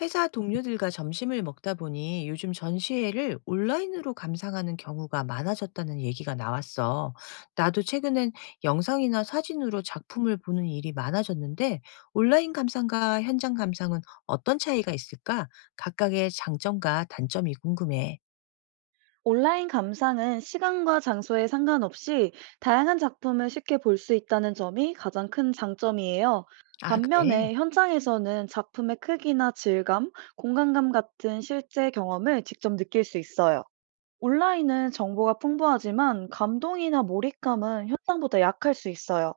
회사 동료들과 점심을 먹다 보니 요즘 전시회를 온라인으로 감상하는 경우가 많아졌다는 얘기가 나왔어. 나도 최근엔 영상이나 사진으로 작품을 보는 일이 많아졌는데 온라인 감상과 현장 감상은 어떤 차이가 있을까? 각각의 장점과 단점이 궁금해. 온라인 감상은 시간과 장소에 상관없이 다양한 작품을 쉽게 볼 수 있다는 점이 가장 큰 장점이에요. 아, 그래. 반면에 현장에서는 작품의 크기나 질감, 공간감 같은 실제 경험을 직접 느낄 수 있어요. 온라인은 정보가 풍부하지만 감동이나 몰입감은 현장보다 약할 수 있어요.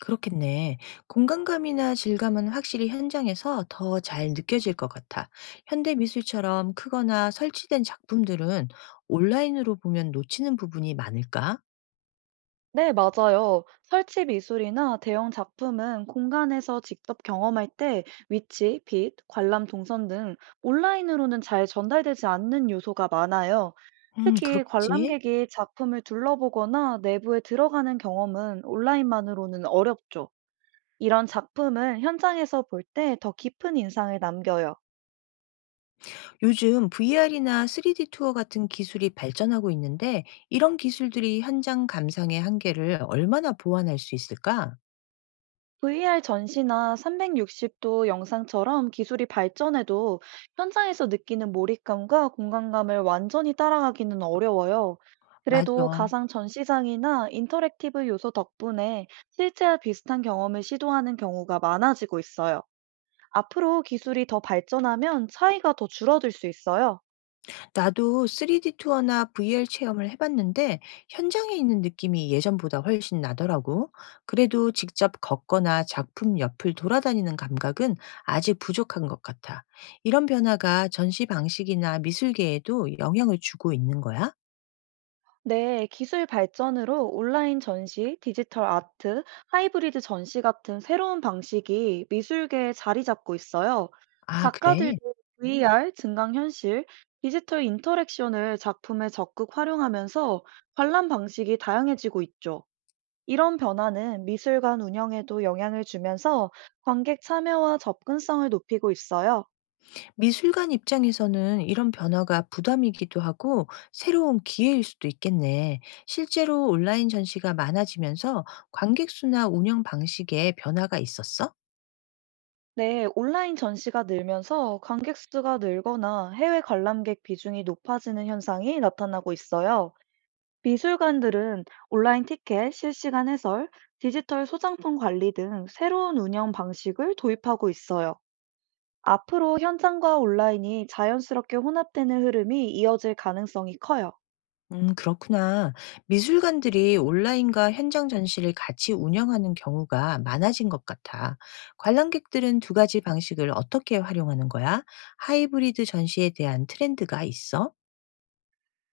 그렇겠네. 공간감이나 질감은 확실히 현장에서 더 잘 느껴질 것 같아. 현대 미술처럼 크거나 설치된 작품들은 온라인으로 보면 놓치는 부분이 많을까? 네, 맞아요. 설치 미술이나 대형 작품은 공간에서 직접 경험할 때 위치, 빛, 관람 동선 등 온라인으로는 잘 전달되지 않는 요소가 많아요. 특히 그렇겠지. 관람객이 작품을 둘러보거나 내부에 들어가는 경험은 온라인만으로는 어렵죠. 이런 작품은 현장에서 볼 때 더 깊은 인상을 남겨요. 요즘 VR이나 3D 투어 같은 기술이 발전하고 있는데 이런 기술들이 현장 감상의 한계를 얼마나 보완할 수 있을까? VR 전시나 360도 영상처럼 기술이 발전해도 현장에서 느끼는 몰입감과 공간감을 완전히 따라가기는 어려워요. 그래도 맞아. 가상 전시장이나 인터랙티브 요소 덕분에 실제와 비슷한 경험을 시도하는 경우가 많아지고 있어요. 앞으로 기술이 더 발전하면 차이가 더 줄어들 수 있어요. 나도 3D 투어나 VR 체험을 해봤는데 현장에 있는 느낌이 예전보다 훨씬 나더라고. 그래도 직접 걷거나 작품 옆을 돌아다니는 감각은 아직 부족한 것 같아. 이런 변화가 전시 방식이나 미술계에도 영향을 주고 있는 거야? 네, 기술 발전으로 온라인 전시, 디지털 아트, 하이브리드 전시 같은 새로운 방식이 미술계에 자리 잡고 있어요. 아, 그래. 작가들도 VR, 증강현실, 디지털 인터랙션을 작품에 적극 활용하면서 관람 방식이 다양해지고 있죠. 이런 변화는 미술관 운영에도 영향을 주면서 관객 참여와 접근성을 높이고 있어요. 미술관 입장에서는 이런 변화가 부담이기도 하고 새로운 기회일 수도 있겠네. 실제로 온라인 전시가 많아지면서 관객 수나 운영 방식에 변화가 있었어? 네, 온라인 전시가 늘면서 관객 수가 늘거나 해외 관람객 비중이 높아지는 현상이 나타나고 있어요. 미술관들은 온라인 티켓, 실시간 해설, 디지털 소장품 관리 등 새로운 운영 방식을 도입하고 있어요. 앞으로 현장과 온라인이 자연스럽게 혼합되는 흐름이 이어질 가능성이 커요. 그렇구나. 미술관들이 온라인과 현장 전시를 같이 운영하는 경우가 많아진 것 같아. 관람객들은 두 가지 방식을 어떻게 활용하는 거야? 하이브리드 전시에 대한 트렌드가 있어?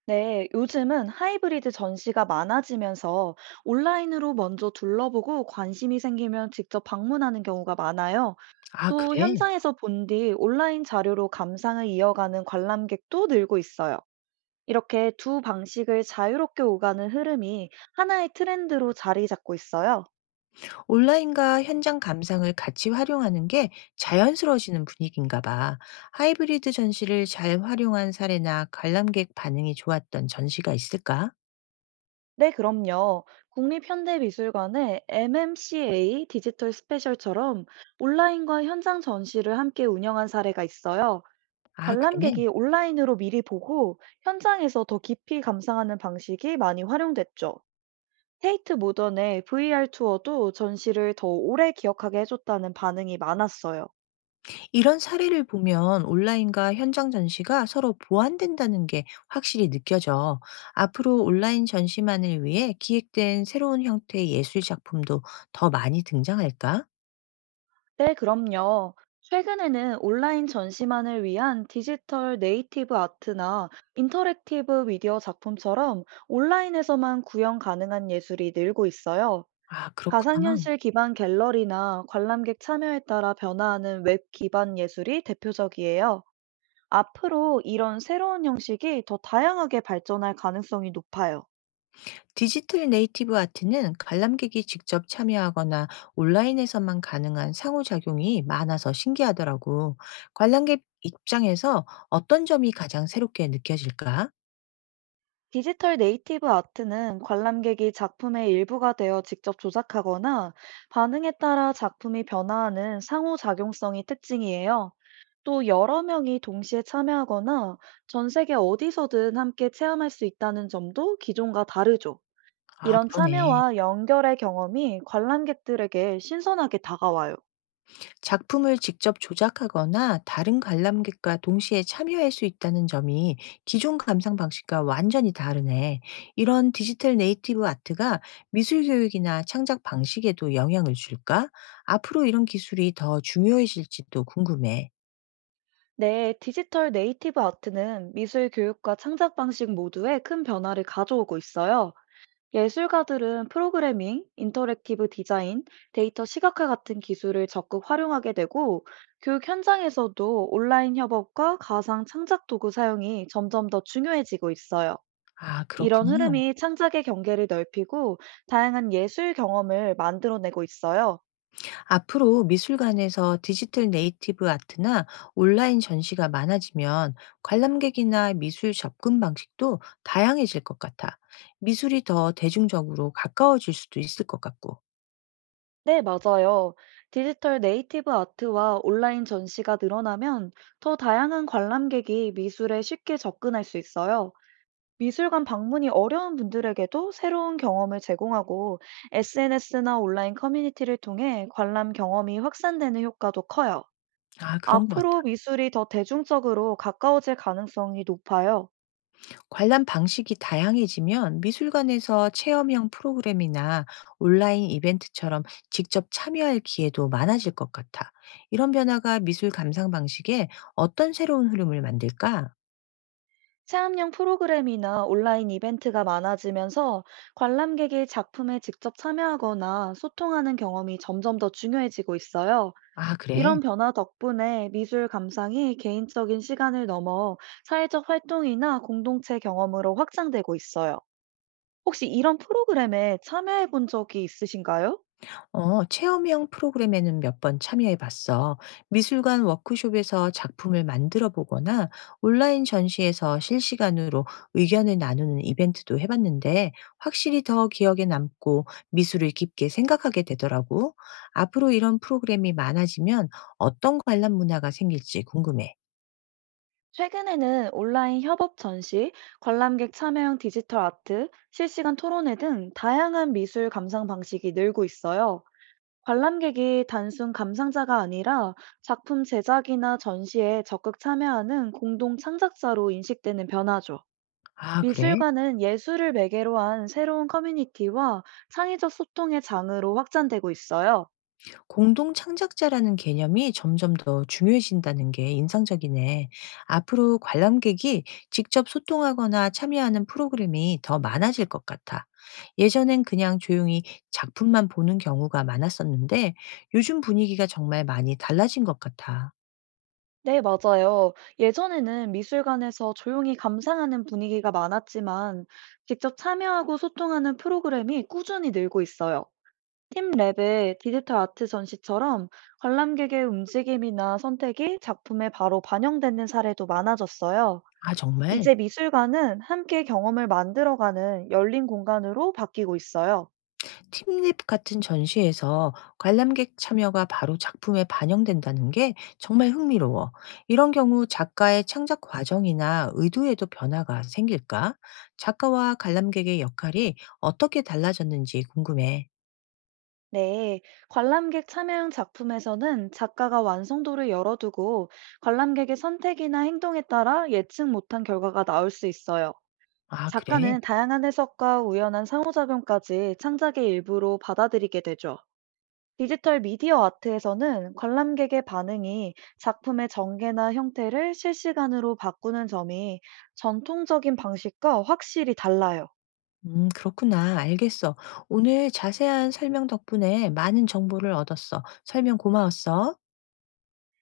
네, 요즘은 하이브리드 전시가 많아지면서 온라인으로 먼저 둘러보고 관심이 생기면 직접 방문하는 경우가 많아요. 아, 또 그래. 현장에서 본 뒤 온라인 자료로 감상을 이어가는 관람객도 늘고 있어요. 이렇게 두 방식을 자유롭게 오가는 흐름이 하나의 트렌드로 자리 잡고 있어요. 온라인과 현장 감상을 같이 활용하는 게 자연스러워지는 분위기인가 봐. 하이브리드 전시를 잘 활용한 사례나 관람객 반응이 좋았던 전시가 있을까? 네, 그럼요. 국립현대미술관의 MMCA 디지털 스페셜처럼 온라인과 현장 전시를 함께 운영한 사례가 있어요. 아, 그래. 관람객이 온라인으로 미리 보고 현장에서 더 깊이 감상하는 방식이 많이 활용됐죠. 테이트 모던의 VR 투어도 전시를 더 오래 기억하게 해줬다는 반응이 많았어요. 이런 사례를 보면 온라인과 현장 전시가 서로 보완된다는 게 확실히 느껴져. 앞으로 온라인 전시만을 위해 기획된 새로운 형태의 예술 작품도 더 많이 등장할까? 네, 그럼요. 최근에는 온라인 전시만을 위한 디지털 네이티브 아트나 인터랙티브 미디어 작품처럼 온라인에서만 구현 가능한 예술이 늘고 있어요. 아, 그렇구나. 가상현실 기반 갤러리나 관람객 참여에 따라 변화하는 웹 기반 예술이 대표적이에요. 앞으로 이런 새로운 형식이 더 다양하게 발전할 가능성이 높아요. 디지털 네이티브 아트는 관람객이 직접 참여하거나 온라인에서만 가능한 상호작용이 많아서 신기하더라고. 관람객 입장에서 어떤 점이 가장 새롭게 느껴질까? 디지털 네이티브 아트는 관람객이 작품의 일부가 되어 직접 조작하거나 반응에 따라 작품이 변화하는 상호작용성이 특징이에요. 또 여러 명이 동시에 참여하거나 전 세계 어디서든 함께 체험할 수 있다는 점도 기존과 다르죠. 아, 이런 그러네. 참여와 연결의 경험이 관람객들에게 신선하게 다가와요. 작품을 직접 조작하거나 다른 관람객과 동시에 참여할 수 있다는 점이 기존 감상 방식과 완전히 다르네. 이런 디지털 네이티브 아트가 미술 교육이나 창작 방식에도 영향을 줄까? 앞으로 이런 기술이 더 중요해질지도 궁금해. 네, 디지털 네이티브 아트는 미술 교육과 창작 방식 모두에 큰 변화를 가져오고 있어요. 예술가들은 프로그래밍, 인터랙티브 디자인, 데이터 시각화 같은 기술을 적극 활용하게 되고, 교육 현장에서도 온라인 협업과 가상 창작 도구 사용이 점점 더 중요해지고 있어요. 아, 이런 그렇구나. 흐름이 창작의 경계를 넓히고 다양한 예술 경험을 만들어내고 있어요. 앞으로 미술관에서 디지털 네이티브 아트나 온라인 전시가 많아지면 관람객이나 미술 접근 방식도 다양해질 것 같아. 미술이 더 대중적으로 가까워질 수도 있을 것 같고. 네, 맞아요. 디지털 네이티브 아트와 온라인 전시가 늘어나면 더 다양한 관람객이 미술에 쉽게 접근할 수 있어요. 미술관 방문이 어려운 분들에게도 새로운 경험을 제공하고 SNS나 온라인 커뮤니티를 통해 관람 경험이 확산되는 효과도 커요. 아, 그런 것 같아. 앞으로 미술이 더 대중적으로 가까워질 가능성이 높아요. 관람 방식이 다양해지면 미술관에서 체험형 프로그램이나 온라인 이벤트처럼 직접 참여할 기회도 많아질 것 같아. 이런 변화가 미술 감상 방식에 어떤 새로운 흐름을 만들까? 체험형 프로그램이나 온라인 이벤트가 많아지면서 관람객이 작품에 직접 참여하거나 소통하는 경험이 점점 더 중요해지고 있어요. 아, 그래. 이런 변화 덕분에 미술 감상이 개인적인 시간을 넘어 사회적 활동이나 공동체 경험으로 확장되고 있어요. 혹시 이런 프로그램에 참여해 본 적이 있으신가요? 어, 체험형 프로그램에는 몇 번 참여해 봤어. 미술관 워크숍에서 작품을 만들어 보거나 온라인 전시에서 실시간으로 의견을 나누는 이벤트도 해봤는데 확실히 더 기억에 남고 미술을 깊게 생각하게 되더라고. 앞으로 이런 프로그램이 많아지면 어떤 관람 문화가 생길지 궁금해. 최근에는 온라인 협업 전시, 관람객 참여형 디지털 아트, 실시간 토론회 등 다양한 미술 감상 방식이 늘고 있어요. 관람객이 단순 감상자가 아니라 작품 제작이나 전시에 적극 참여하는 공동 창작자로 인식되는 변화죠. 아, 그래? 미술관은 예술을 매개로 한 새로운 커뮤니티와 창의적 소통의 장으로 확장되고 있어요. 공동 창작자라는 개념이 점점 더 중요해진다는 게 인상적이네. 앞으로 관람객이 직접 소통하거나 참여하는 프로그램이 더 많아질 것 같아. 예전엔 그냥 조용히 작품만 보는 경우가 많았었는데 요즘 분위기가 정말 많이 달라진 것 같아. 네, 맞아요. 예전에는 미술관에서 조용히 감상하는 분위기가 많았지만 직접 참여하고 소통하는 프로그램이 꾸준히 늘고 있어요. 팀랩의 디지털 아트 전시처럼 관람객의 움직임이나 선택이 작품에 바로 반영되는 사례도 많아졌어요. 아, 정말? 이제 미술관은 함께 경험을 만들어가는 열린 공간으로 바뀌고 있어요. 팀립 같은 전시에서 관람객 참여가 바로 작품에 반영된다는 게 정말 흥미로워. 이런 경우 작가의 창작 과정이나 의도에도 변화가 생길까? 작가와 관람객의 역할이 어떻게 달라졌는지 궁금해. 네, 관람객 참여형 작품에서는 작가가 완성도를 열어두고 관람객의 선택이나 행동에 따라 예측 못한 결과가 나올 수 있어요. 아, 그래? 작가는 다양한 해석과 우연한 상호작용까지 창작의 일부로 받아들이게 되죠. 디지털 미디어 아트에서는 관람객의 반응이 작품의 전개나 형태를 실시간으로 바꾸는 점이 전통적인 방식과 확실히 달라요. 그렇구나. 알겠어. 오늘 자세한 설명 덕분에 많은 정보를 얻었어. 설명 고마웠어.